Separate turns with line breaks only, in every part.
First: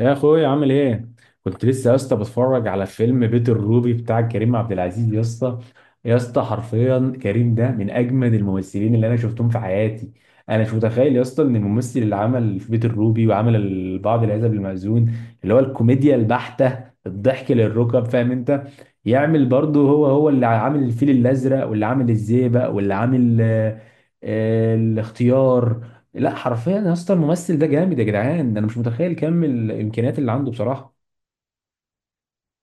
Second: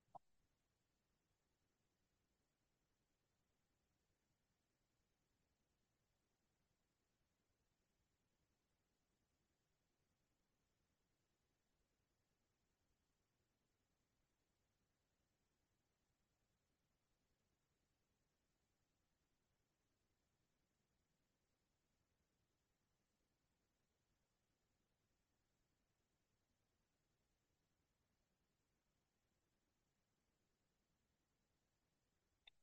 يا اخويا عامل ايه؟ كنت لسه يا اسطى بتفرج على فيلم بيت الروبي بتاع كريم عبد العزيز يا اسطى. يا اسطى حرفيا كريم ده من اجمد الممثلين اللي انا شفتهم في حياتي. انا مش متخيل يا اسطى ان الممثل اللي عمل في بيت الروبي وعمل بعض العزب المأذون، اللي هو الكوميديا البحتة، الضحك للركب، فاهم انت. يعمل برضه هو اللي عامل الفيل الازرق، واللي عامل الزيبق، واللي عامل الاختيار. لا حرفيا يا اسطى الممثل ده جامد يا جدعان، انا مش متخيل كم الامكانيات اللي عنده بصراحه.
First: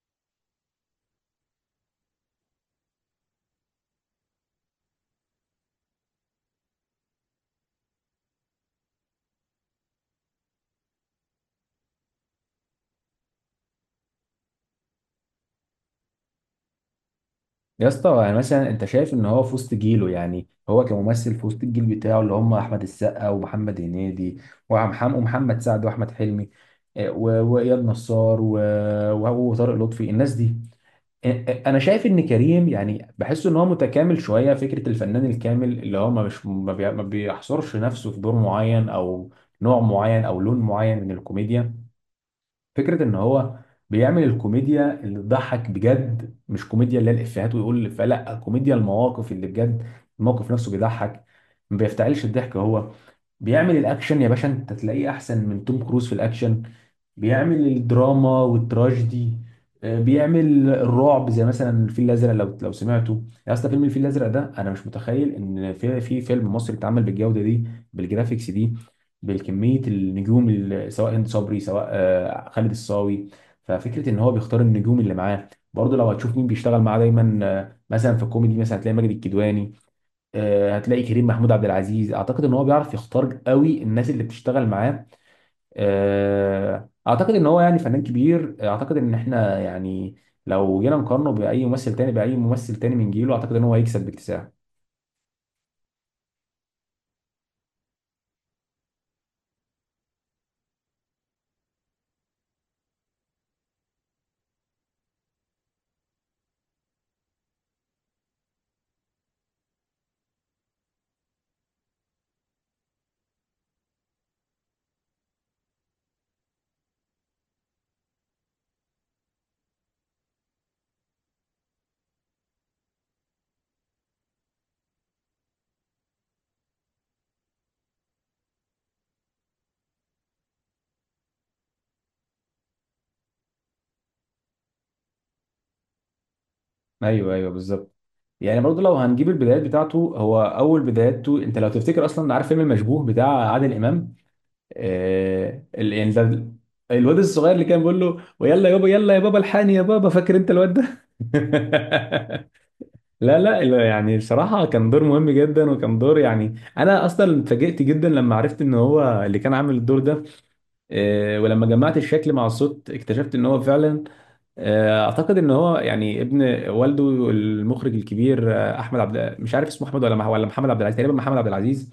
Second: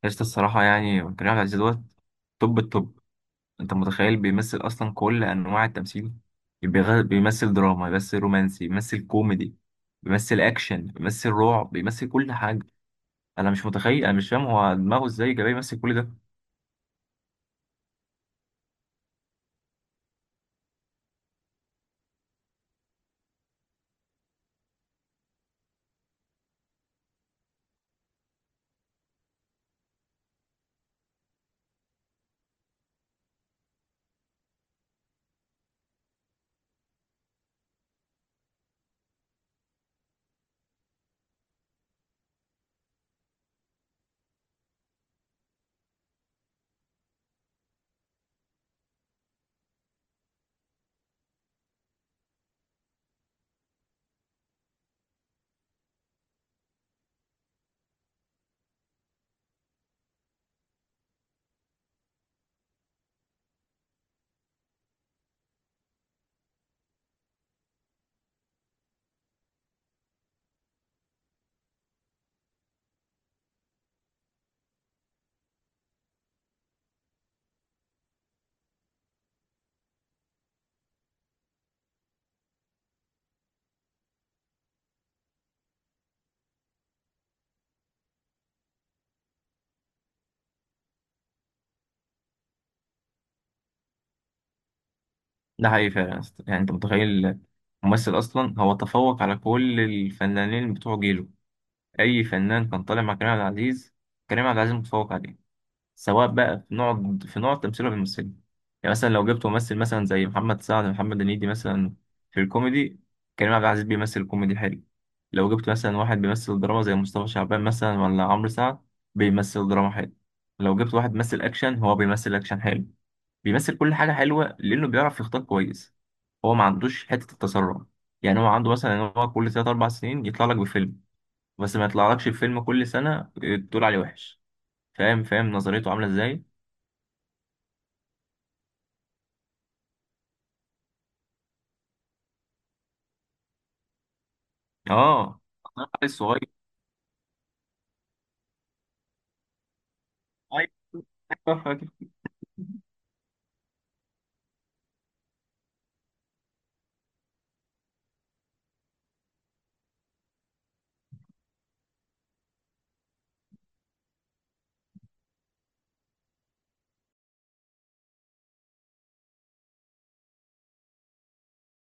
قشطة. الصراحة يعني كريم عبد العزيز دوت توب التوب. أنت متخيل بيمثل أصلا كل أنواع التمثيل. بيمثل دراما، بيمثل رومانسي، بيمثل كوميدي، بيمثل أكشن، بيمثل رعب، بيمثل كل حاجة. أنا مش متخيل، أنا مش فاهم هو دماغه إزاي جاي يمثل كل ده.
يا اسطى يعني مثلا انت شايف ان هو في وسط جيله، يعني هو كممثل في وسط الجيل بتاعه اللي هم احمد السقا ومحمد هنيدي ومحمد سعد واحمد حلمي. واياد نصار وهو وطارق لطفي، الناس دي. انا شايف ان كريم يعني، بحس ان هو متكامل شويه، فكره الفنان الكامل اللي هو ما مش ما بي- ما بيحصرش نفسه في دور معين او نوع معين او لون معين من الكوميديا. فكرة ان هو بيعمل الكوميديا اللي تضحك بجد، مش كوميديا اللي هي الافيهات ويقول الافيه، لا كوميديا المواقف اللي بجد، الموقف نفسه بيضحك، ما بيفتعلش الضحك هو. بيعمل الاكشن يا باشا، انت تلاقيه احسن من توم كروز في الاكشن. بيعمل الدراما والتراجيدي. بيعمل الرعب زي مثلا الفيل الازرق، لو سمعته. يا اسطى فيلم الفيل الازرق ده انا مش متخيل ان في فيلم مصري اتعمل بالجوده دي، بالجرافيكس دي، بالكميه النجوم سواء هند صبري سواء خالد الصاوي. ففكره ان هو بيختار النجوم اللي معاه. برضه لو هتشوف مين بيشتغل معاه دايما، مثلا في الكوميدي مثلا هتلاقي ماجد الكدواني، هتلاقي كريم محمود عبد العزيز. اعتقد ان هو بيعرف يختار قوي الناس اللي بتشتغل معاه. اعتقد ان هو يعني فنان كبير. اعتقد ان احنا يعني لو جينا نقارنه باي ممثل تاني، من جيله، اعتقد ان هو هيكسب باكتساح.
ده حقيقي فعلا يا اسطى. يعني أنت متخيل ممثل أصلا هو تفوق على كل الفنانين بتوع جيله. أي فنان كان طالع مع كريم عبد العزيز، كريم عبد العزيز متفوق عليه، سواء بقى في نوع التمثيل اللي بيمثله. يعني مثلا لو جبت ممثل مثلا زي محمد سعد، محمد هنيدي مثلا، في الكوميدي، كريم عبد العزيز بيمثل كوميدي حلو. لو جبت مثلا واحد بيمثل دراما زي مصطفى شعبان مثلا، ولا عمرو سعد، بيمثل دراما حلو. لو جبت واحد بيمثل اكشن، هو بيمثل اكشن حلو. بيمثل كل حاجة حلوة لأنه بيعرف يختار كويس. هو ما عندوش حتة التسرع. يعني هو عنده مثلا ان هو كل تلات أربع سنين يطلع لك بفيلم، بس ما يطلعلكش بفيلم كل سنة. تقول عليه وحش. فاهم، فاهم نظريته عاملة ازاي.
ايوه ايوه بالظبط. يعني برضه لو هنجيب البدايات بتاعته، هو اول بداياته انت لو تفتكر، اصلا عارف فيلم المشبوه بتاع عادل امام؟
اه، انا
يعني ده
الصغير.
الواد الصغير اللي كان بيقول له ويلا يابا، يلا يا بابا، الحقني يا بابا، فاكر انت
ايوه،
الواد ده؟
فاكر.
لا لا لا، يعني بصراحة كان دور مهم جدا، وكان دور يعني، أنا أصلا اتفاجئت جدا لما عرفت إن هو اللي كان عامل الدور ده. ولما جمعت الشكل مع الصوت اكتشفت إن هو فعلا. أعتقد إن هو يعني ابن والده المخرج الكبير أحمد عبد، مش عارف اسمه أحمد ولا محمد عبد العزيز، تقريبا محمد عبد العزيز.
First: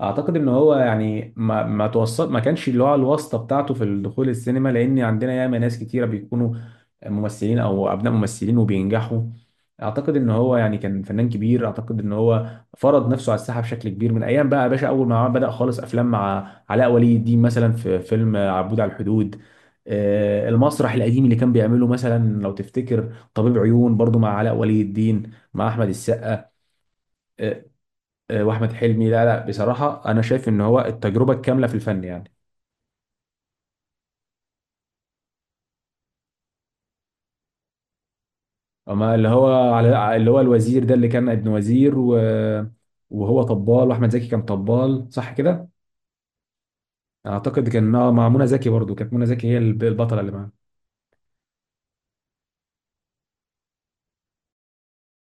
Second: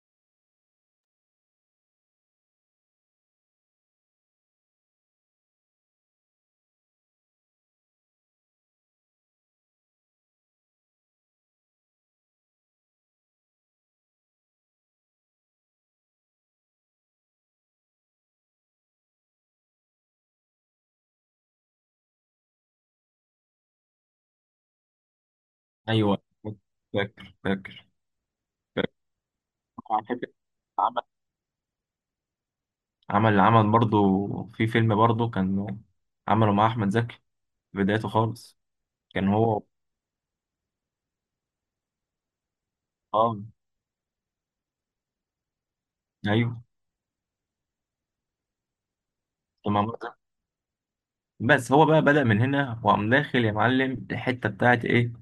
اعتقد ان هو يعني ما توصل، ما كانش اللي هو الواسطه بتاعته في الدخول السينما، لان عندنا ياما ناس كتيره بيكونوا ممثلين او ابناء ممثلين وبينجحوا. اعتقد ان هو يعني كان فنان كبير، اعتقد ان هو فرض نفسه على الساحه بشكل كبير من ايام بقى يا باشا. اول ما بدا خالص افلام مع علاء ولي الدين مثلا في فيلم عبود على الحدود، المسرح القديم اللي كان بيعمله مثلا لو تفتكر طبيب عيون برضو مع علاء ولي الدين مع احمد
ايوه،
السقا.
فاكر،
آه،
فاكر،
واحمد
فاكر.
حلمي. لا لا
على
بصراحه انا
فكرة
شايف ان هو
عمل
التجربه الكامله في الفن يعني.
عمل برضه في فيلم برضه كان عمله مع احمد زكي في بدايته خالص.
اما اللي
كان هو.
هو، على اللي هو الوزير ده اللي كان ابن وزير
اه،
وهو طبال، واحمد زكي كان طبال، صح كده؟
ايوه،
اعتقد كان مع منى زكي برضو، كانت منى زكي هي
كان مع أحمد
البطله
زكي.
اللي معاه.
بس هو بقى بدأ من هنا وقام داخل يا معلم الحته بتاعت ايه،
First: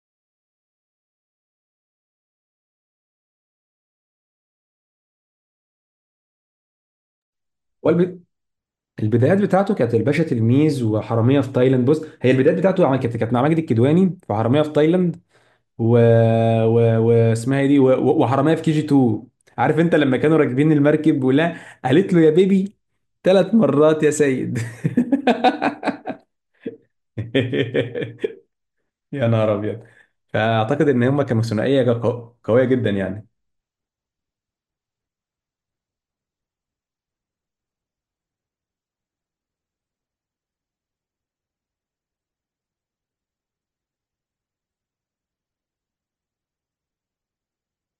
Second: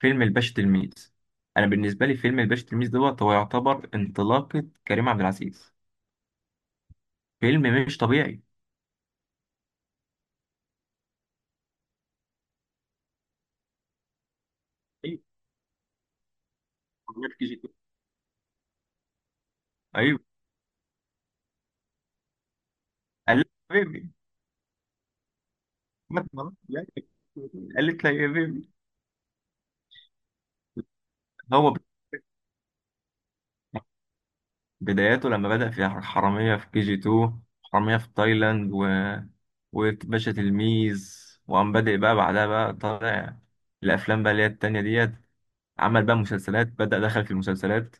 فيلم الباشا تلميذ. انا بالنسبه لي فيلم الباشا تلميذ دوت هو يعتبر انطلاقه كريم عبد العزيز. فيلم مش
والب...
طبيعي.
البدايات بتاعته كانت الباشا تلميذ وحراميه في تايلاند. بص، هي البدايات بتاعته كانت مع ماجد الكدواني في حراميه في
ايوه،
تايلاند، و... و... واسمها ايه دي، وحرامية في كي جي 2. عارف انت لما
ايوه.
كانوا راكبين المركب ولا؟ قالت له يا بيبي،
قال لا،
ثلاث
يا
مرات يا
حبيبي
سيد.
مثلا، يعني قالت لي يا بيبي.
يا نهار ابيض. فاعتقد ان هم كانوا
هو ب-
ثنائيه قويه جدا يعني.
بداياته لما بدأ في حرامية في كي جي 2، حرامية في تايلاند و... وباشا تلميذ. وقام بادئ بقى بعدها بقى طالع الأفلام بقى اللي هي التانية ديت. عمل بقى مسلسلات، بدأ دخل في المسلسلات.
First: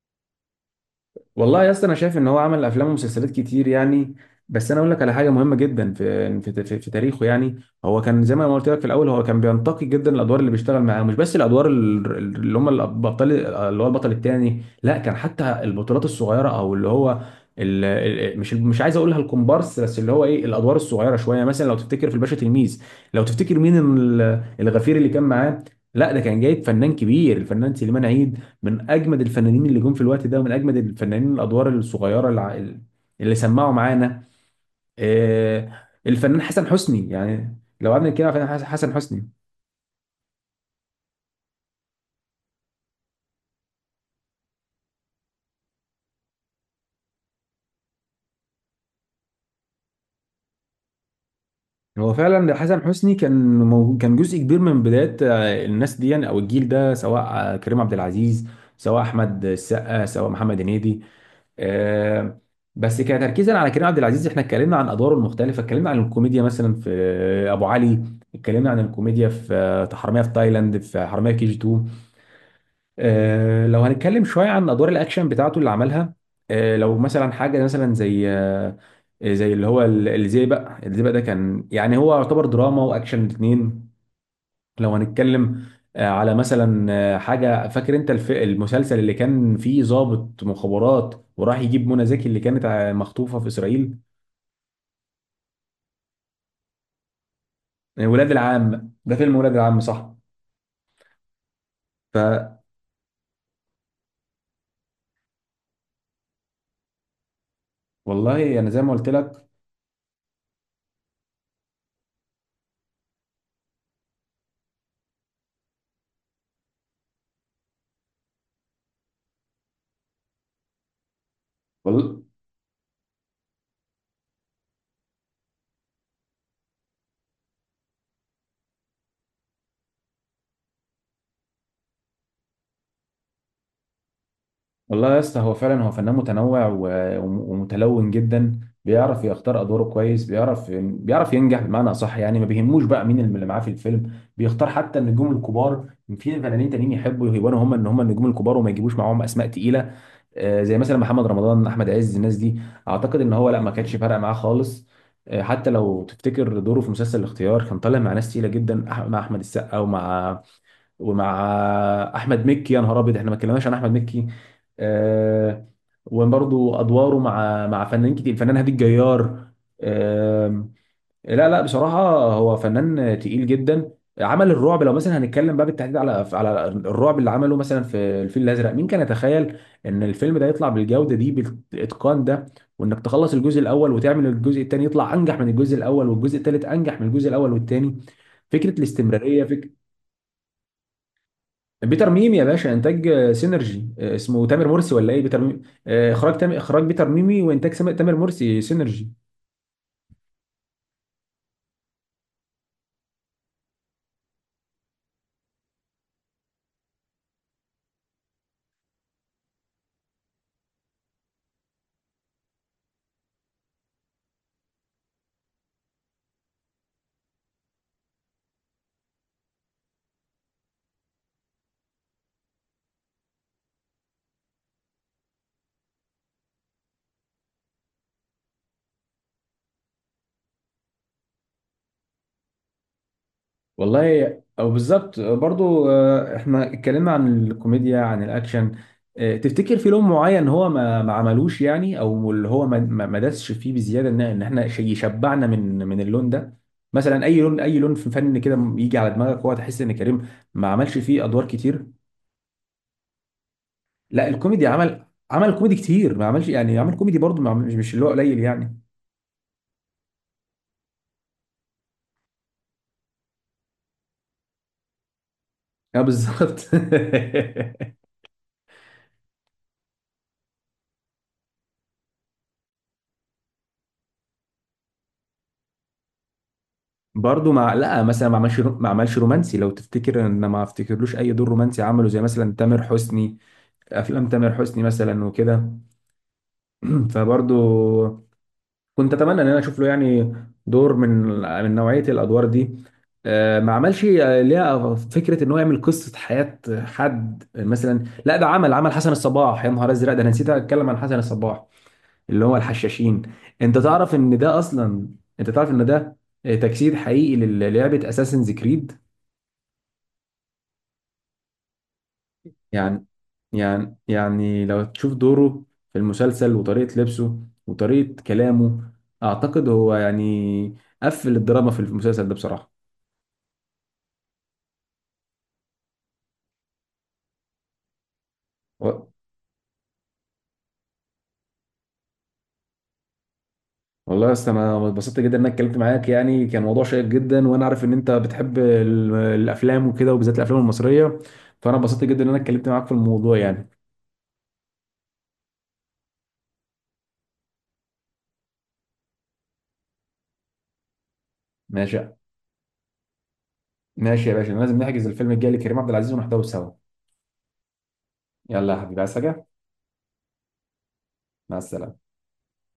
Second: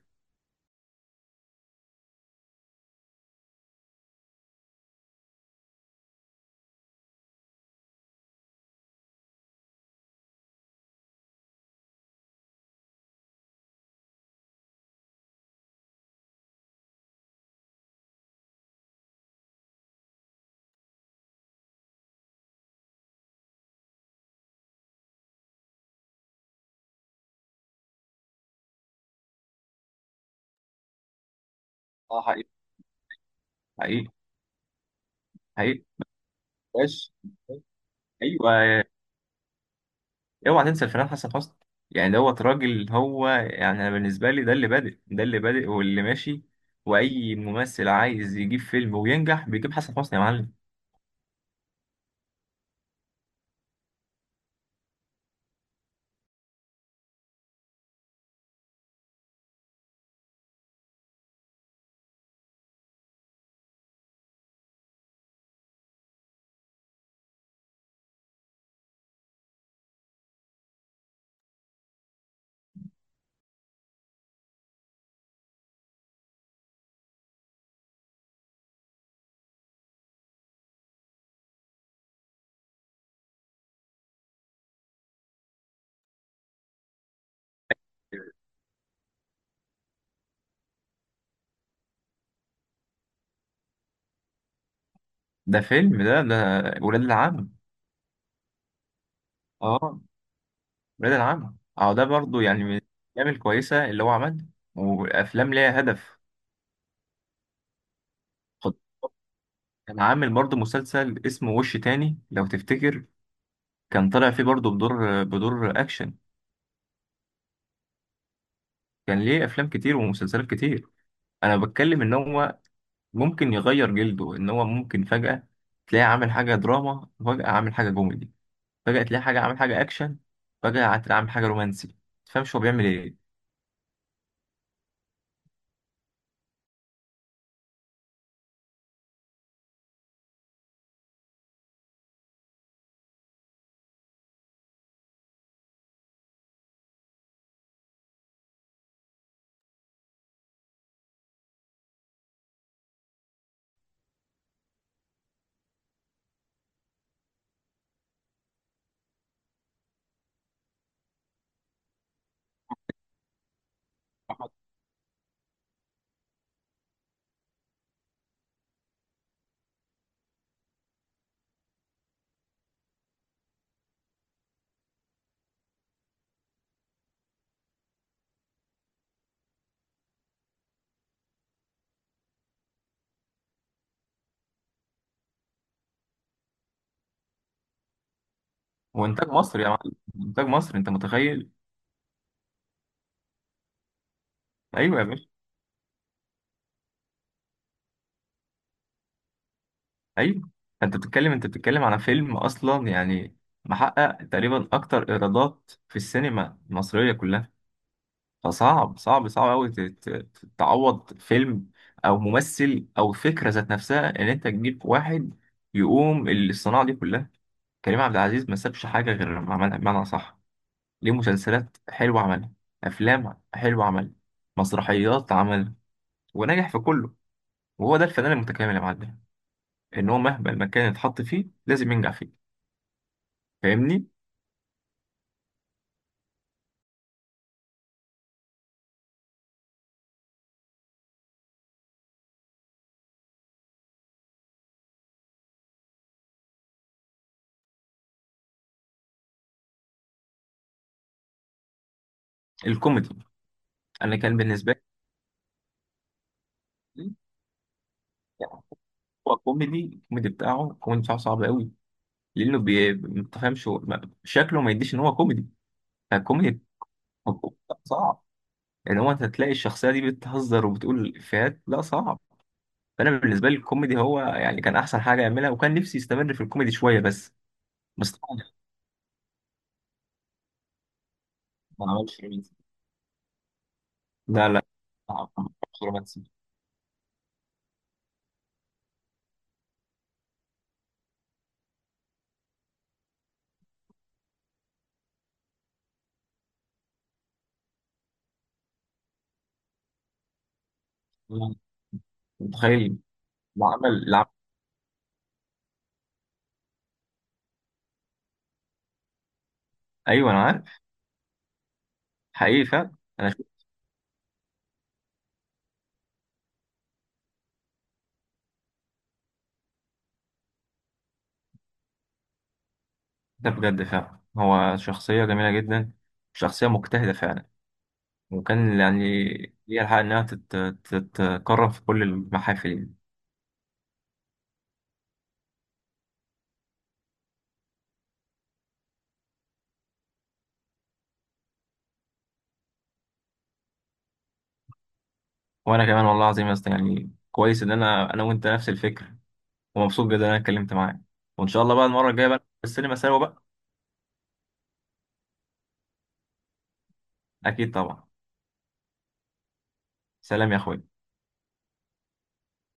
والله يا اسطى انا شايف ان هو عمل افلام ومسلسلات كتير يعني. بس انا اقول لك على حاجه مهمه جدا في تاريخه يعني. هو كان زي ما أنا قلت لك في الاول، هو كان بينتقي جدا الادوار اللي بيشتغل معاها، مش بس الادوار اللي هم الابطال، اللي هو البطل الثاني، لا كان حتى البطولات الصغيره، او اللي هو مش عايز اقولها الكومبارس، بس اللي هو ايه الادوار الصغيره شويه. مثلا لو تفتكر في الباشا تلميذ، لو تفتكر مين الغفير اللي كان معاه، لا ده كان جايب فنان كبير، الفنان سليمان عيد، من اجمد الفنانين اللي جم في الوقت ده، ومن اجمد الفنانين الادوار
اه،
الصغيره
حقيقي.
اللي سمعوا
حقيقي.
معانا. آه،
حقيقي.
الفنان حسن حسني،
باش،
يعني لو قعدنا نتكلم عن الفنان
أيوه،
حسن حسني.
اوعى تنسى الفنان حسن حسني. يعني دوت راجل، هو يعني انا بالنسبه لي ده اللي بادئ، ده اللي بادئ واللي ماشي. واي ممثل عايز يجيب فيلم وينجح بيجيب حسن حسني يا معلم.
هو فعلا حسن حسني كان كان جزء كبير من بدايه الناس دي يعني او الجيل ده، سواء كريم عبد العزيز، سواء احمد السقا، سواء محمد هنيدي. آه، بس كتركيزا على كريم عبد العزيز، احنا اتكلمنا عن ادواره المختلفه، اتكلمنا عن الكوميديا مثلا في ابو علي، اتكلمنا عن الكوميديا في حراميه في تايلاند، في حراميه كي جي 2. لو هنتكلم شويه عن ادوار الاكشن بتاعته اللي عملها، لو مثلا حاجه مثلا زي زي اللي هو الزيبق. الزيبق ده كان يعني هو يعتبر دراما واكشن الاثنين. لو هنتكلم على مثلا حاجه، فاكر انت المسلسل اللي كان فيه ضابط مخابرات وراح يجيب منى زكي اللي كانت مخطوفه في اسرائيل؟
ده فيلم ده ولاد العم.
ولاد العم، ده فيلم ولاد العم
اه،
صح.
ولاد العم. اه، ده برضو يعني من الافلام الكويسه اللي هو عملها، وافلام ليها هدف.
فوالله انا
خد،
زي ما قلت لك.
كان عامل برضو مسلسل اسمه وش تاني لو تفتكر. كان طالع فيه برضو بدور اكشن. كان ليه افلام كتير ومسلسلات كتير. انا بتكلم ان
وال...
هو ممكن يغير جلده، ان هو ممكن فجأة تلاقيه عامل حاجة دراما، فجأة عامل حاجة كوميدي، فجأة تلاقيه حاجة عامل حاجة اكشن، فجأة هتلاقيه عامل حاجة رومانسي. تفهمش هو بيعمل ايه.
والله يا اسطى هو فعلا هو فنان متنوع ومتلون جدا. بيعرف يختار ادواره كويس، بيعرف ينجح بمعنى صح، يعني ما بيهموش بقى مين اللي معاه في الفيلم، بيختار حتى النجوم الكبار. في فنانين تانيين يحبوا يبانوا هم ان هم النجوم الكبار، وما يجيبوش معاهم اسماء تقيله. زي مثلا محمد رمضان، احمد عز، الناس دي. اعتقد ان هو لا، ما كانش فارقه معاه خالص. حتى لو تفتكر دوره في مسلسل الاختيار، كان طالع مع ناس تقيله جدا، مع احمد السقا ومع احمد مكي. يا نهار ابيض، احنا ما اتكلمناش عن احمد مكي. آه، وبرضه ادواره مع فنانين كتير، الفنان هادي الجيار. لا لا بصراحة هو فنان تقيل جدا. عمل الرعب، لو مثلا هنتكلم بقى بالتحديد على الرعب اللي عمله مثلا في الفيل الأزرق، مين كان يتخيل إن الفيلم ده يطلع بالجودة دي، بالإتقان ده، وإنك تخلص الجزء الأول وتعمل الجزء الثاني يطلع أنجح من الجزء الأول، والجزء الثالث أنجح من الجزء الأول والثاني. فكرة
هو انتاج
الاستمرارية،
مصر يا
فكرة
معلم، انتاج مصر، انت متخيل.
بيتر ميمي يا باشا. إنتاج سينرجي، اسمه تامر مرسي
ايوه يا
ولا إيه،
باشا.
بيتر ميمي. إخراج إخراج بيتر ميمي، وإنتاج تامر مرسي سينرجي.
ايوه. انت بتتكلم على فيلم اصلا يعني محقق تقريبا اكتر ايرادات في السينما المصرية كلها. فصعب، صعب، صعب قوي تعوض فيلم او ممثل او فكرة ذات نفسها، ان انت تجيب واحد يقوم الصناعة دي كلها. كريم عبد العزيز ما سابش حاجة غير لما عملها بمعنى صح. ليه مسلسلات حلوة عملها، أفلام حلوة عملها، مسرحيات عملها، ونجح في كله. وهو ده الفنان المتكامل يا معلم. إن هو مهما المكان يتحط فيه لازم ينجح فيه. فاهمني.
والله او بالظبط برضو. احنا اتكلمنا عن الكوميديا، عن الاكشن، تفتكر في لون معين هو ما عملوش، يعني او اللي هو ما دسش فيه بزياده ان إن احنا شيء يشبعنا من اللون ده؟ مثلا اي لون، في فن كده يجي على دماغك هو، تحس ان كريم ما عملش فيه ادوار كتير؟
الكوميدي، أنا
لا
كان
الكوميدي
بالنسبة
عمل، عمل كوميدي كتير، ما عملش يعني، عمل
لي
كوميدي برضو، ما عمل- مش مش اللي هو قليل
يعني.
يعني.
هو كوميدي، الكوميدي بتاعه، الكوميدي بتاعه صعب قوي، لأنه ما تفهمش شكله ما يديش إن هو كوميدي.
اه بالظبط.
فالكوميدي صعب، إن هو أنت تلاقي الشخصية دي بتهزر وبتقول إفيهات، لا صعب. فانا بالنسبه لي الكوميدي هو يعني كان احسن حاجه يعملها، وكان نفسي يستمر في الكوميدي شويه بس.
برضه مع لا
بس
مثلا، ما
طبعا
عملش ما عملش رومانسي لو تفتكر، ان ما افتكرلوش اي دور رومانسي
ما
عمله زي
عملش
مثلا
رومانسي.
تامر حسني، افلام
لا،
تامر
لا،
حسني مثلا
ما
وكده.
عملش رومانسي.
فبرضه كنت اتمنى ان انا اشوف له يعني دور من من نوعيه الادوار دي. ما عملش ليها فكره ان هو يعمل قصه حياه حد مثلا. لا ده عمل، عمل حسن الصباح. يا نهار ازرق، ده انا نسيت اتكلم عن حسن
لا،
الصباح، اللي هو
متخيل.
الحشاشين.
اللي
انت
عمل
تعرف
اللي عمل
ان ده اصلا، انت تعرف ان ده تجسيد حقيقي للعبه اساسنز كريد.
ايوه، انا عارف. حقيقي فعلا.
يعني
انا شفت.
يعني لو تشوف دوره في المسلسل، وطريقة لبسه، وطريقة كلامه، أعتقد هو يعني قفل الدراما في المسلسل ده بصراحة.
ده بجد فعلا هو شخصيه جميله جدا، شخصيه مجتهده فعلا، وكان يعني
و-
ليها الحق انها تت- تتكرم في كل المحافل يعني.
والله يا اسطى أنا اتبسطت جدا إن أنا اتكلمت معاك، يعني كان موضوع شيق جدا، وأنا عارف إن أنت بتحب الأفلام وكده، وبالذات الأفلام المصرية. فأنا اتبسطت جدا إن أنا اتكلمت معاك في الموضوع يعني.
وانا كمان والله العظيم يا اسطى، يعني كويس ان انا وانت نفس الفكره، ومبسوط جدا ان انا اتكلمت معاك. وان شاء الله بقى
ماشي،
المره الجايه بقى في السينما سوا بقى.
ماشي يا باشا، لازم نحجز الفيلم الجاي لكريم عبد العزيز ونحضره سوا.
اكيد طبعا.
يلا يا حبيبي، عايز حاجة؟
سلام يا اخوي.
مع السلامة.